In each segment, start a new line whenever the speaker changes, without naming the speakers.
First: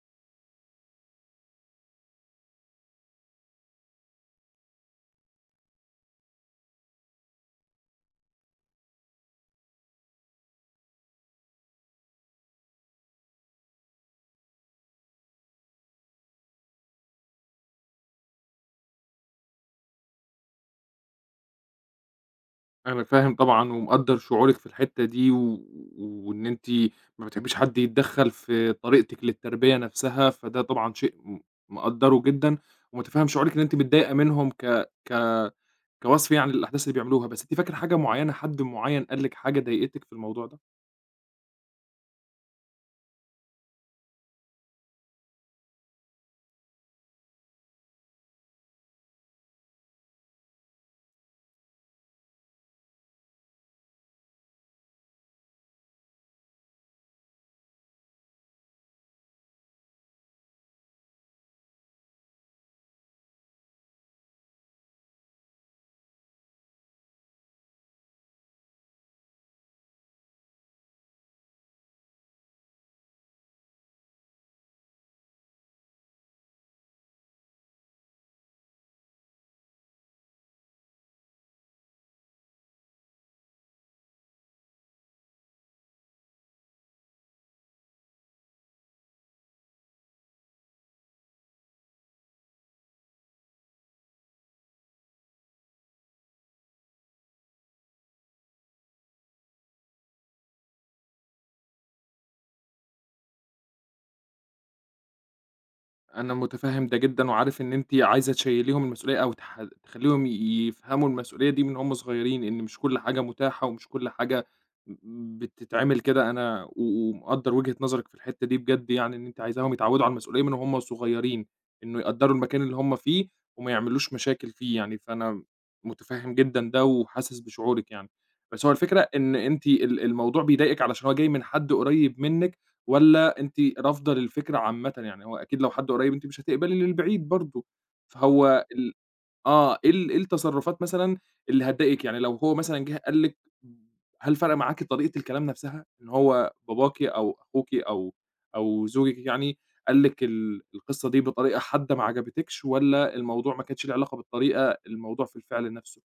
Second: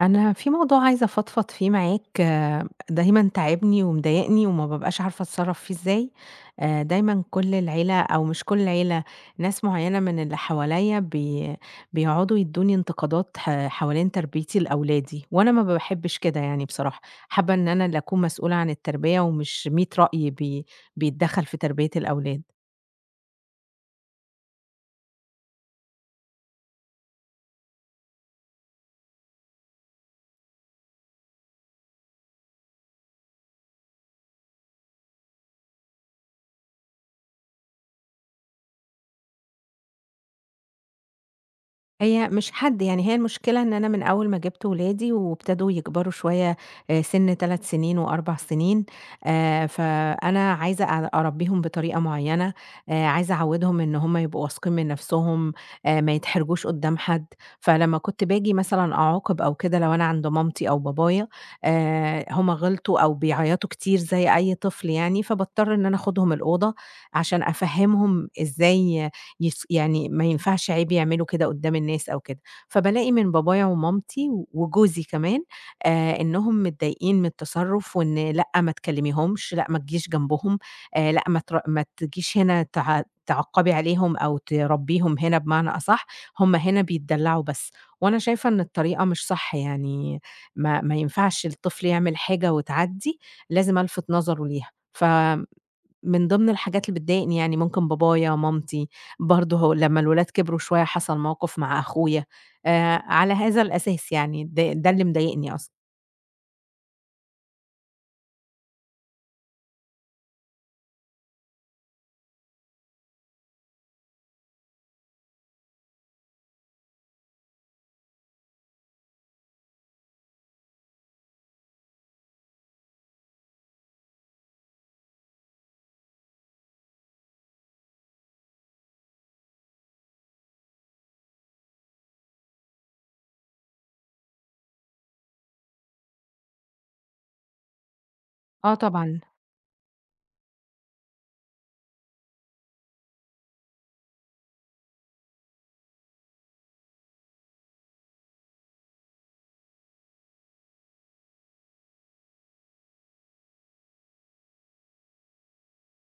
أنا في موضوع عايزة أفضفض فيه معاك دايمًا تاعبني ومضايقني وما بابقاش عارفة أتصرّف فيه إزاي، دايمًا كل العيلة أو مش كل العيلة، ناس معيّنة من اللي حواليّا بيقعدوا يدّوني انتقادات حوالين تربيتي لأولادي، وأنا ما باحبش كده يعني بصراحة، حابة إن أنا اللي أكون مسؤولة عن التربية ومش 100 رأي بيتدخّل في تربية الأولاد.
أنا فاهم طبعًا ومقدّر شعورِك في الحتّة دي، و وإن أنتِ ما بتحبيش حد يتدخّل في طريقتِك للتربية نفسها، فده طبعًا شيء مقدّره جدًا، ومتفهّم شعورِك إن أنتِ متضايقة منهم ك ك كوصف يعني للأحداث اللي بيعملوها، بس أنتِ فاكرة حاجة معيّنة، حد معيّن قال لِك حاجة ضايقتِك في الموضوع ده؟
هي مش حد، يعني هي المشكلة إن أنا من أول ما جِبت ولادي وابتدوا يكبروا شوية سِن 3 سنين و4 سنين، فأنا عايزة أربّيهم بطريقة معيّنة، عايزة أعوّدهم إن هم يبقوا واثقين من نَفْسهم، ما يتحرجوش قُدّام حد، فلمّا كنت باجي مثلًا أعاقب أو كده لو أنا عند مامتي أو بابايا، هم غلطوا أو بيعيّطوا كتير زي أي طفل يعني، فباضطر إن أنا آخُدهم الأوضة عشان أفهّمهم إزاي يعني ما ينفعش عيب يعملوا كده قدّام الناس أو كده، فبالاقي من بابايا ومامتي وجوزي كمان إنهم متضايقين من التصرُّف وإن لأ، ما تكلميهمش، لأ، ما تجيش جنبهم، لأ، ما تجيش هنا تعَقّبي عليهم أو تربّيهم هنا بمعنى أصح، هم هنا بيتدلّعوا بس، وأنا شايفة إن الطريقة مش صح يعني، ما ينفعش الطفل يعمل حاجة وتعدّي، لازم ألفِت نظره ليها. من ضمن الحاجات اللي بتضايقني يعني ممكن بابايا، مامتي، برضه هو لمّا الولاد كبروا شوية حصل موقف مع أخويا، على هذا الأساس يعني، ده اللي مضايقني أصلًا.
أنا متفهم ده جدًا، وعارف إن أنتِ عايزة تشيّليهم المسؤولية أو تخلّيهم يفهموا المسؤولية دي من هُم صغيرين، إن مش كل حاجة متاحة ومش كل حاجة بتتعمل كده، أنا ومقدّر وجهة نظرِك في الحتة دي بجد يعني، إن أنتِ عايزاهم يتعودوا على المسؤولية من وهُم صغيرين، إنه يقدّروا المكان اللي هُم فيه وما يعملوش مشاكل فيه يعني، فأنا متفهم جدًا ده وحاسس بشعورِك يعني. بس هو الفكرة إن أنتِ الموضوع بيضايقِك علشان هو جاي من حد قريب منِّك والّا أنتِ رافضة للفكرة عامةً؟ يعني هو أكيد لو حد قريب أنتِ مش هتقبلي للبعيد برضه، فهو
آه
ال
طبعًا.
آه، إيه التصرفات مثلًا اللي هتضايقِك؟ يعني لو هو مثلًا جه قال لِك هل فرق معاكِ طريقة الكلام نفسها؟ إن هو باباكِ أو أخوكِ أو زوجِك يعني قال لِك القصة دي بطريقة حادة ما عجبتكش، والّا الموضوع ما كانش ليه علاقة بالطريقة، الموضوع في الفعل نفسه؟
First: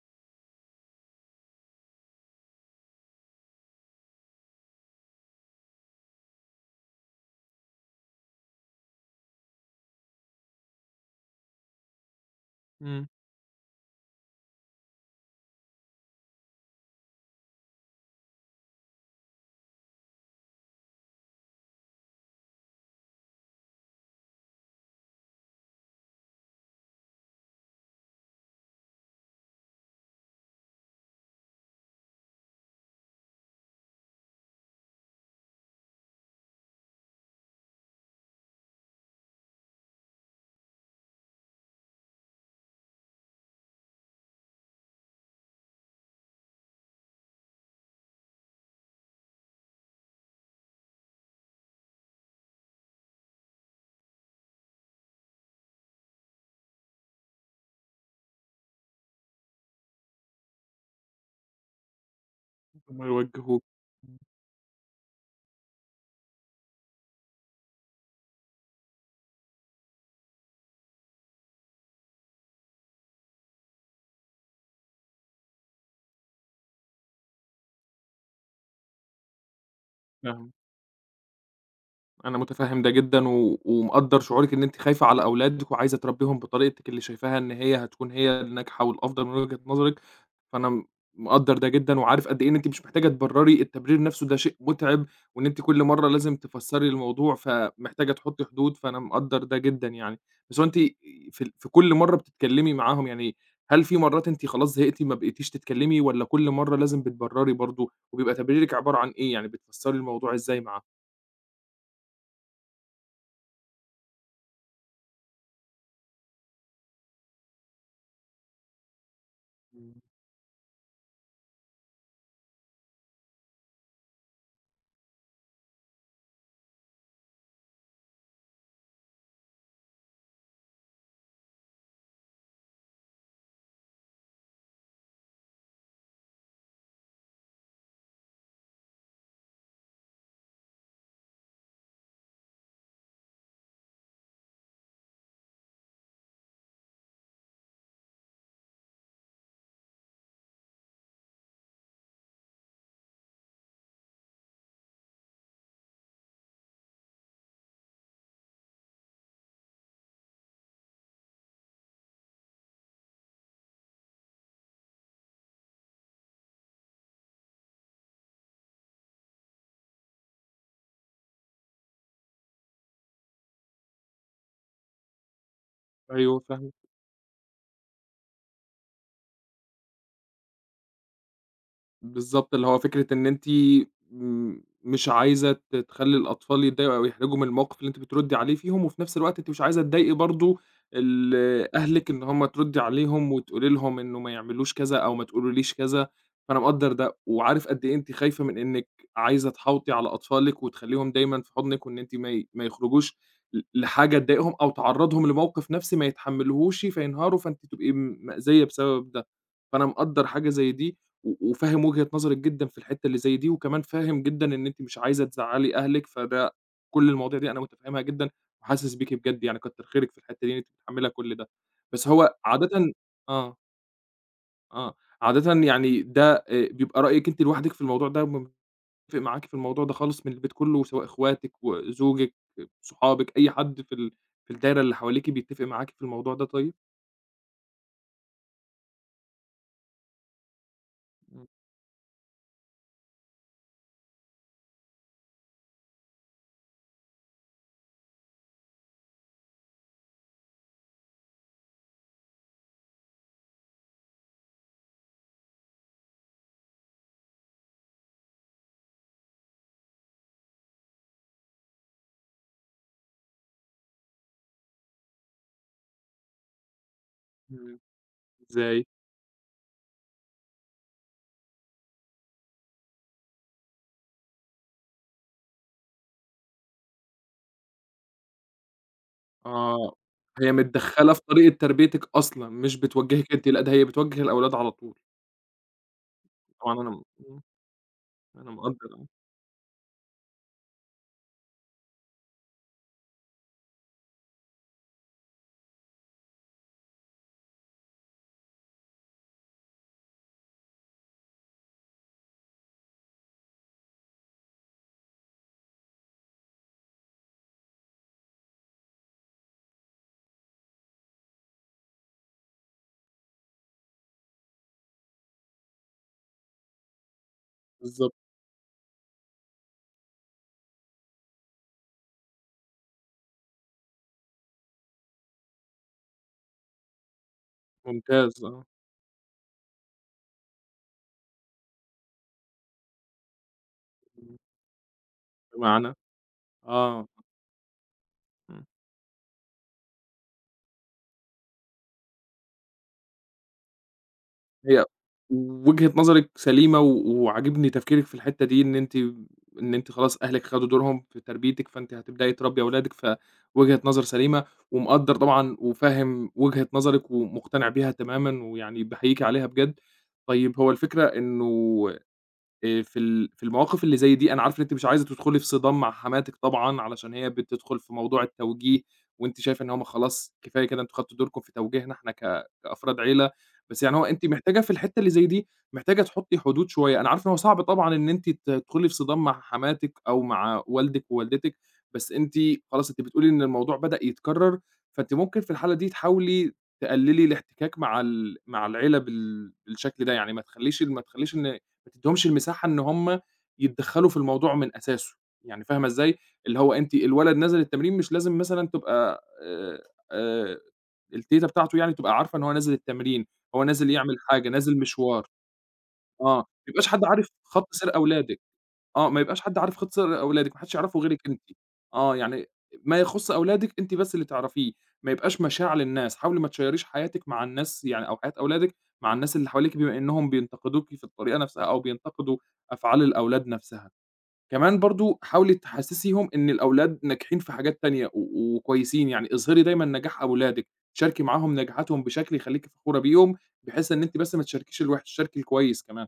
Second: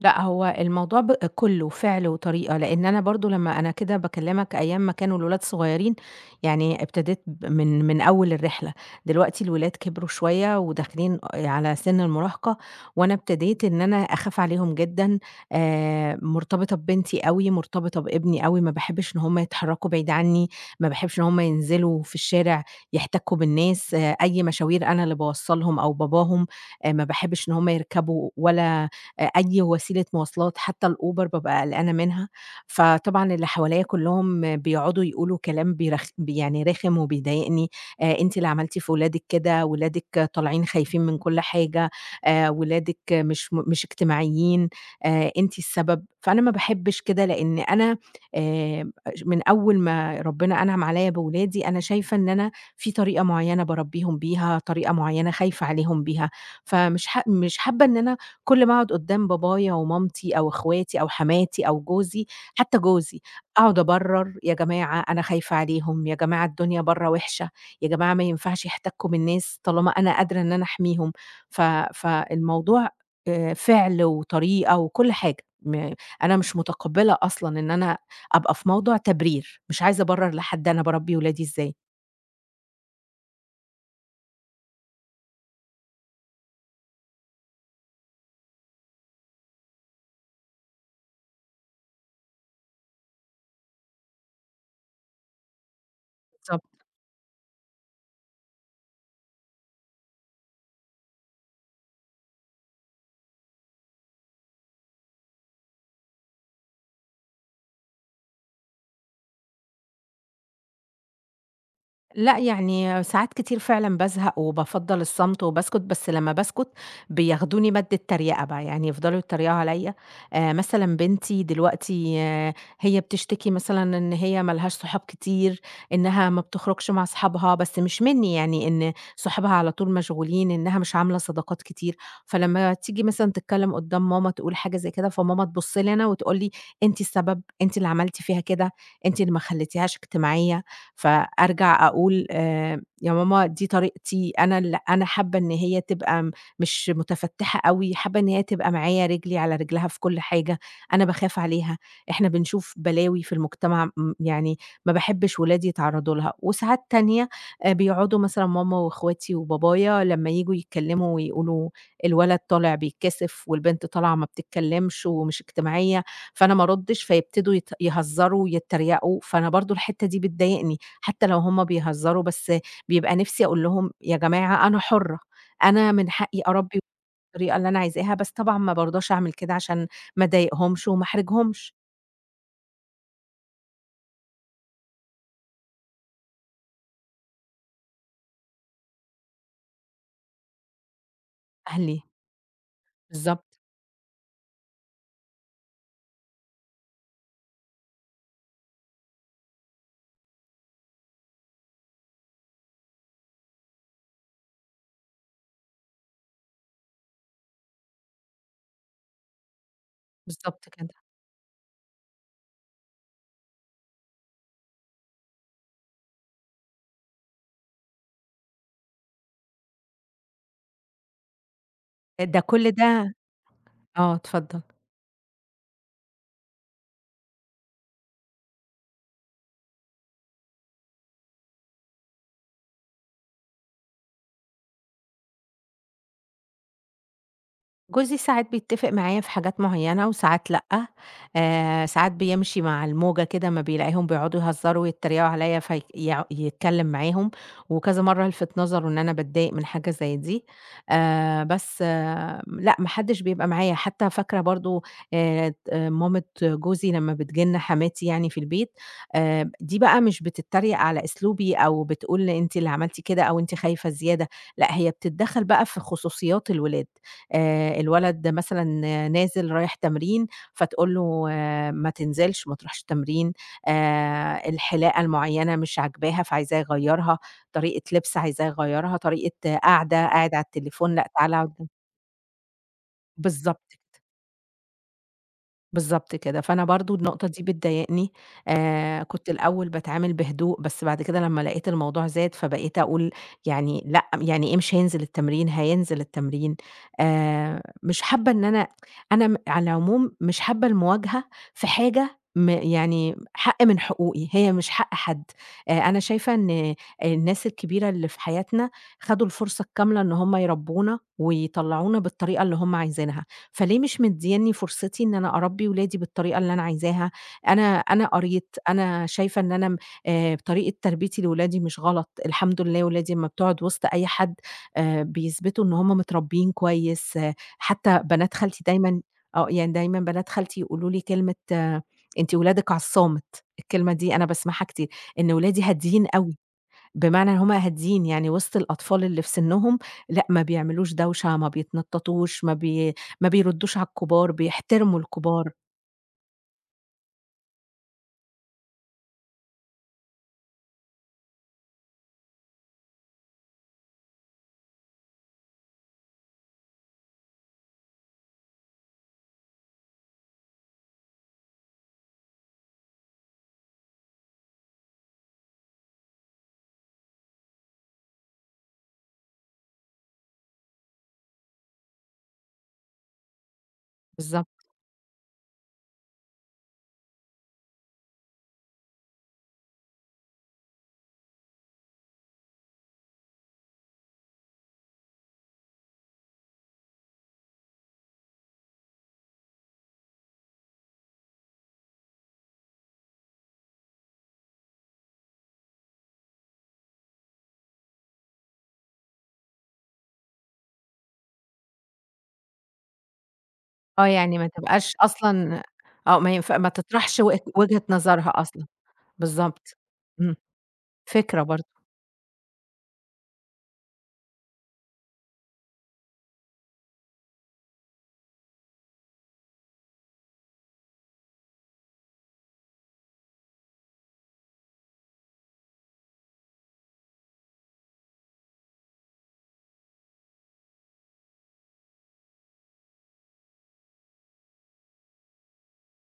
لأ، هو الموضوع كُلّه فِعل وطريقة، لإن أنا برضه لمّا أنا كده باكلّمك أيام ما كانوا الولاد صغيّرين، يعني ابتديت ب من من أول الرحلة، دلوقتي الولاد كبروا شوية وداخلين على سِن المراهقة،
إمم.
وأنا ابتديت إن أنا أخاف عليهم جدًا، مرتبطة ببنتي أوي، مرتبطة بابني أوي، ما باحبّش إن هُم يتحرّكوا بعيد عنّي، ما باحبّش إن هُم ينزلوا في الشارع يحتكّوا بالناس، آه، أي مشاوير أنا اللي باوصّلهم أو باباهم، ما باحبّش إن هُم يركبوا ولا أي وسيلة مواصلات، حتى الأوبر بابقى قلقانة منها، فطبعًا اللي حواليّا كلّهم بيقعدوا يقولوا كلام بيرخ يعني رخم وبيضايقني، أنتِ اللي عملتِ في ولادِك كده، ولادِك طالعين خايفين من كل حاجة، ولادِك مش اجتماعيين، أنتِ السبب، فأنا ما باحبش كده لإن أنا آآ من أول ما ربنا أنعم عليّا بولادي، أنا شايفة إن أنا في طريقة معيّنة باربيهم بيها، طريقة معيّنة خايفة عليهم بيها، فمش ح مش حابة إن أنا كل ما أقعد قدّام بابايا ومامتي أو إخواتي أو حماتي أو جوزي، حتى
هُم
جوزي،
يوجهوكِ.
أقعد أبرّر، يا جماعة أنا خايفة عليهم، يا جماعة الدنيا برّه وِحشة، يا جماعة ما ينفعش يحتكّوا بالناس طالما أنا قادرة إن أنا أحميهم. ف فالموضوع فِعل وطريقة وكل حاجة، أنا مش متقبّلة أصلًا إن أنا أبقى في موضِع تبرير، مش عايزة أبرّر
فاهمِك.
لحد أنا باربّي ولادي إزاي.
أنا متفهم ده جدًا، و ومقدّر شعورِك إن أنتِ خايفة على أولادِك وعايزة تربيهم بطريقتِك اللي شايفاها إن هي هتكون هي الناجحة والأفضل من وجهة نظرِك، فأنا مقدّر ده جدًا، وعارف قد إيه إن أنتِ مش محتاجة تبرّري التبرير نفسه، ده شيء متعب، وإن أنتِ كل مرّة لازم
بالضبط.
تفسّري الموضوع، فمحتاجة تحطّي حدود، فأنا مقدّر ده جدًا يعني. بس هو أنتِ في في كل مرّة بتتكلمي معاهم يعني هل في مرّات أنتِ خلاص زهقتِ ما بقيتيش تتكلمي، والّا كل مرّة لازم بتبرّري برضه، وبيبقى تبريرِك عبارة عن إيه، يعني بتفسّري الموضوع إزاي
لأ، يعني ساعات كتير فعلًا بازهق وبافضّل الصمت وباسكت، بس لمّا باسكت بياخدوني مَدّة تريقة بقى، يعني يفضلوا يتريقوا عليّا.
معاهم؟
مثلًا بنتي دلوقتي هي بتشتكي مثلًا إن هي ما لهاش صحاب كتير، إنها ما بتخرجش مع صحابها، بس مش منّي يعني، إن صحابها على طول مشغولين، إنها مش عاملة صداقات كتير. فلمّا تيجي مثلًا تتكلّم قدّام ماما تقول حاجة زي كده، فماما تبُص لي أنا وتقول لي: "أنتِ السبب، أنتِ اللي عملتِ فيها كده، أنتِ اللي ما خلّيتيهاش اجتماعية." فأرجع أقول يا ماما دي طريقتي، أنا حابة إن هي تبقى مش متفتّحة أوي، حابة إن هي تبقى معايا رجلي على رجلها في كل حاجة، أنا باخاف عليها، إحنا بنشوف بلاوي في المجتمع يعني ما باحبش ولادي يتعرّضوا لها. وساعات تانية بيقعدوا مثلًا ماما واخواتي وبابايا لمّا ييجوا يتكلّموا ويقولوا الولد طالع بيتكسف والبنت طالعة ما بتتكلّمش ومش اجتماعية، فأنا ما أردّش، فيبتدوا يهزّروا ويتّريقوا، فأنا برضه الحتّة دي بتضايقني، حتّى لو هُم بيهزّروا بس بيبقى نِفْسي أقول لهم يا جماعة أنا حُرّة، أنا من
أيوه،
حقّي
فاهمِك.
أربّي بالطريقة اللي أنا عايزاها، بس طبعًا ما بارضاش أعمل كده عشان ما أضايقهمش وما أحرجهمش
بالضبط، اللي هو فكرة إن أنتِ م مش عايزة تخلّي الأطفال يتضايقوا أو يحرجوا من الموقف اللي أنتِ بتردّي عليه فيهم، وفي نفس الوقت أنتِ مش عايزة تضايقي برضه ال
أهلي.
أهلِك إن هُم تردّي عليهم
بالضبط،
وتقولي لهم إنه ما يعملوش كذا أو ما تقولوليش كذا، فأنا مقدّر ده، وعارف قد إيه أنتِ خايفة من إنِّك عايزة تحاوطي على أطفالِك وتخلّيهم دايمًا في حضنِك، وإن أنتِ ما يخرجوش لحاجة تضايقهم أو تعرّضهم لموقف نفسي ما يتحمّلوهوش فينهاروا، فأنتِ تبقي مأذية بسبب ده، فأنا مقدّر حاجة
بالضبط
زي
كده.
دي. و وفاهم وجهة نظرِك جدًا في الحتّة اللي زي دي، وكمان فاهم جدًا إن أنتِ مش عايزة تزعّلي أهلِك، كل المواضيع دي أنا متفهّمها جدًا، وحاسس بيكِ بجد يعني، كتّر خيرِك في الحتّة دي إن أنتِ متحمّلة كل ده. بس هو
ده كل
عادةً،
ده.
آه،
آه، اتفضّل.
آه، عادةً يعني ده بيبقى رأيِك أنتِ لوحدِك في الموضوع ده، متفق معاكِ في الموضوع ده خالص من البيت كلّه، سواء إخواتِك وزوجِك، صحابِك، أي حد في الدايرة اللي حواليكِ بيتّفق معاكِ في الموضوع ده طيب؟
جوزي ساعات بيتفق معايا في حاجات معيّنة وساعات لأ،
إمم.
ساعات بيمشي مع الموجة كده أمّا بيلاقيهم بيقعدوا يهزروا ويتريقوا عليّا في يع يتكلّم معاهم، وكذا مرّة يلفت نظره إن أنا باتضايق من حاجة زي دي، بس لأ ما حدّش بيبقى معايا، حتّى فاكرة برضه ت مامة جوزي لمّا بتيجي لنا حماتي يعني في البيت، دي بقى مش بتتريق على أسلوبي أو بتقول أنتِ اللي عملتِ كده أو أنتِ خايفة زيادة، لأ هي بتتدخّل بقى في خصوصيات الولاد.
إمم.
الولد مثلًا
إزاي؟
نازل رايح تمرين، فتقول له آه، ما تنزلش، ما تروحش التمرين، الحلاقة المعيّنة مش عاجباه فعايزاه يغيّرها، طريقة لبس عايزاه يغيّرها، طريقة
آه،
قعدة، قاعد على
هي
التليفون لأ
متدخّلة في
تعالَ
طريقة
اقعد.
تربيتِك أصلًا، مش بتوجّهِك أنتِ، لأ ده
بالضبط.
هي بتوجّه الأولاد على طول.
بالضبط كده، فأنا
طبعًا أنا
برضه
م
النقطة
إمم.
دي بتضايقني،
أنا مقدّر، آه.
كنت الأول باتعامل بهدوء، بس بعد كده لمّا لقيت الموضوع زاد، فبقيت أقول يعني لأ، يعني إيه مش هينزل التمرين؟ هينزل التمرين. مش حابة إن أنا على العموم مش حابة المواجهة في حاجة يعني حق من حقوقي، هي مش حق حد. أنا شايفة إن الناس الكبيرة اللي في حياتنا خدوا الفرصة الكاملة إن هم يربونا ويطلعونا بالطريقة اللي هم عايزينها. فليه مش مدّياني فرصتي إن أنا أربّي ولادي بالطريقة اللي أنا عايزاها؟ أنا
بالضبط.
قريت، أنا شايفة إن أنا م طريقة تربيتي لولادي مش غلط، الحمد لله ولادي أمّا بتقعد وسط أي حد بيثبتوا إن هم متربيين كويس، آه، حتى
ممتاز،
بنات
آه.
خالتي دايمًا يعني دايمًا بنات خالتي يقولوا لي كلمة أنتِ ولادِك على الصامت، الكلمة دي أنا
إمم.
باسمعها كتير، إن ولادي
بمعنى،
هاديين أوي.
آه.
بمعنى إن هُم هاديين، يعني وسط
إمم.
الأطفال اللي في سِنّهم لأ، ما بيعملوش دوشة، ما بيتنططوش، ما بيردّوش على الكبار،
هي
بيحترموا الكبار،
وجهة نظرِك سليمة و وعاجبني تفكيرِك في الحتّة دي، إن أنتِ خلاص أهلِك خدوا دورهم في تربيتِك، فأنتِ هتبدئي تربّي أولادِك، فوجهة نظر سليمة، ومقدّر طبعًا وفاهم وجهة نظرِك ومقتنع بيها تمامًا، ويعني باحييكِ عليها بجد. طيب هو الفكرة إنه في في المواقف اللي زي دي أنا عارف إن أنتِ مش عايزة تدخلي في صدام مع حماتِك طبعًا، علشان هي بتدخل في موضوع التوجيه، وأنتِ شايفة إن هُم خلاص كفاية كده أنتم خدتوا دوركم في توجيهنا إحنا كأفراد عيلة، بس يعني هو أنتِ محتاجة
بالضبط،
في الحتة اللي زي دي، محتاجة تحطي حدود شوية، أنا عارف إن هو صعب طبعًا إن أنتِ تدخلي في صدام مع حماتِك أو مع والدِك ووالدتِك، بس أنتِ خلاص أنتِ بتقولي إن الموضوع بدأ يتكرر، فأنتِ ممكن في الحالة دي تحاولي تقللي الاحتكاك مع العيلة بالشكل ده، يعني ما تخليش إن ما تدّيهمش المساحة إن هم يتدخّلوا في الموضوع من أساسه، يعني فاهمة إزاي؟ اللي هو أنتِ الولد نازل التمرين مش لازم مثلًا تبقى آآ التيتة بتاعته يعني تبقى عارفة إن هو نازل التمرين، هو نازل
آه،
يعمل
يعني
حاجة،
ما
نازل
تبقاش
مشوار،
أصلًا
آه، ما
ما
يبقاش حد
تطرحش
عارف خط
وجهة
سير
نظرها
أولادِك.
أصلًا،
آه، ما يبقاش حد
بالضبط،
عارف خِط سِر
إمم،
أولادِك، ما حدّش يعرفه غيرِك أنتِ.
فكرة برضه.
آه، يعني ما يخُص أولادِك أنتِ بس اللي تعرفيه، ما يبقاش مشاع للناس، حاولي ما تشيّريش حياتِك مع الناس يعني أو حياة أولادِك مع الناس اللي حواليكِ بما إنّهم بينتقدوكِ في الطريقة نَفْسها أو بينتقدوا أفعال الأولاد نَفْسها. كمان برضه حاولي تحسّسيهم إن الأولاد ناجحين في حاجات تانية و وكويسين، يعني اظهري دايمًا نجاح أولادِك، شاركي معاهم نجاحاتهم بشكل يخلّيكِ فخورة بيهم، بحيث إن أنتِ بس ما تشاركيش الوِحِش، شاركي الكويس كمان.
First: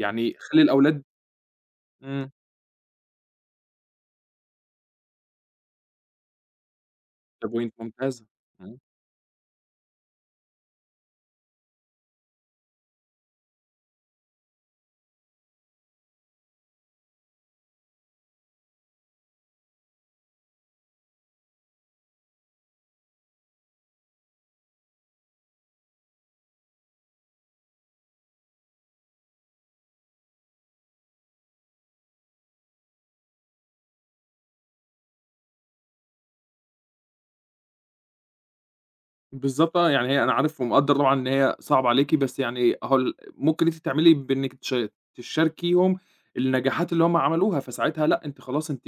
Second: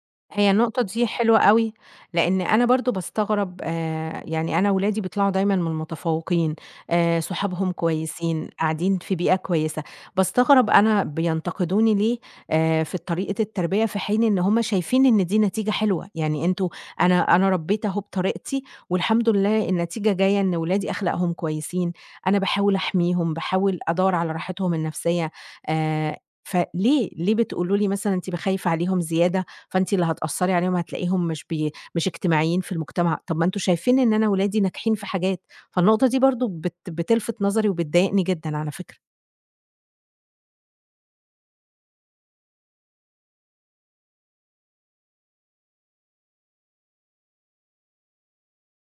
يعني
هي
خلّي
النقطة
الأولاد.
دي حلوة أوي،
إمم.
لإن أنا برضه باستغرب يعني أنا ولادي بيطلعوا دايمًا من المتفوقين،
ده point
صحابهم
ممتازة.
كويسين،
إمم.
قاعدين في بيئة كويسة، باستغرب أنا بينتقدوني ليه في طريقة التربية، في حين إن هم شايفين إن دي نتيجة حلوة، يعني أنتم أنا أنا ربيت أهو بطريقتي والحمد لله النتيجة جاية إن ولادي أخلاقهم كويسين، أنا باحاول أحميهم، باحاول أدوّر على راحتهم النفسية، آآ، ليه بتقولوا لي مثلًا أنتِ خايفة عليهم زيادة؟ فأنتِ اللي هتأثّري عليهم، هتلاقيهم مش اجتماعيين في المجتمع. طب ما أنتم شايفين إن أنا ولادي ناجحين في حاجات، فالنقطة دي برضه بتلفت نظري وبتضايقني جدًا على فكرة.
بالضبط، آه، يعني هي أنا عارف ومقدّر طبعًا إن هي صعبة عليكِ، بس يعني أهو ممكن أنتِ تعملي بإنِّك تشاركيهم النجاحات اللي هم عملوها، فساعتها لأ، أنتِ خلاص أنتِ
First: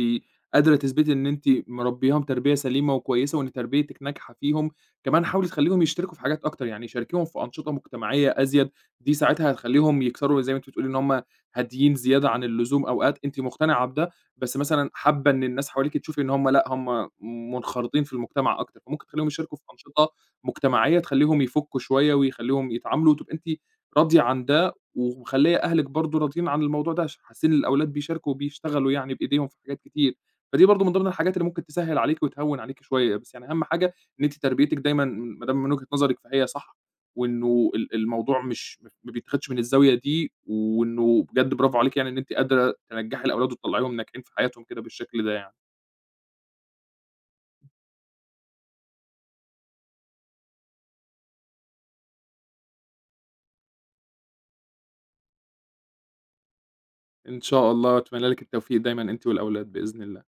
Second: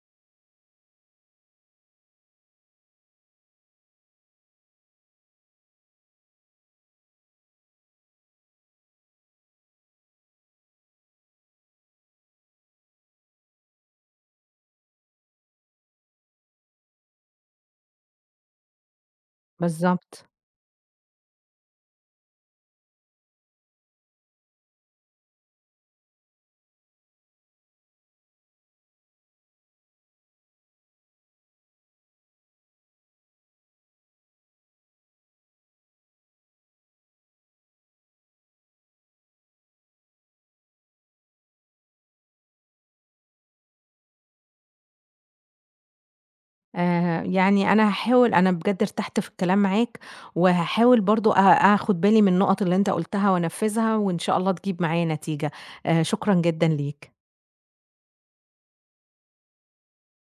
قادرة تثبتي إن أنتِ مربياهم تربية سليمة وكويسة، وإن تربيتِك ناجحة فيهم، كمان حاولي تخلّيهم يشتركوا في حاجات أكتر، يعني شاركيهم في أنشطة مجتمعية أزيد، دي ساعتها هتخلّيهم يكسروا زي ما أنتِ بتقولي إن هم هاديين زيادة عن اللزوم أوقات، أنتِ مقتنعة بده، بس مثلًا حابة إن الناس حواليكِ تشوفي إن هم لأ، هم منخرطين في المجتمع أكتر، فممكن تخلّيهم يشاركوا في أنشطة
بالضبط.
مجتمعية تخلّيهم يفُكّوا شوية ويخلّيهم يتعاملوا، وتبقى أنتِ راضية عن ده ومخلّية أهلِك برضه راضيين عن الموضوع ده، عشان حاسين إن الأولاد بيشاركوا وبيشتغلوا يعني بإيديهم في حاجات كتير، فدي برضه من ضمن الحاجات اللي ممكن تسهّل عليكِ وتهوّن عليكِ شوية، بس يعني أهم حاجة إن أنتِ تربيتِك دايمًا ما دام من وجهة نظرِك فهي صح، وإنه الموضوع مش م ما بيتاخدش من الزاوية دي، وإنه بجد برافو عليكِ يعني إن أنتِ قادرة تنجّحي الأولاد وتطلّعيهم ناجحين في حياتهم كده بالشكل ده يعني.
يعني أنا هاحاول أنا بجد ارتحت في الكلام معاك، وهاحاول برضه آخُد بالي من النقط اللي أنت قُلتها وأنفّذها وإن شاء الله تجيب معايا نتيجة. شكرًا جدًا ليك.
إن شاء الله، وأتمنى لِك التوفيق دايمًا أنتِ والأولاد بإذن الله.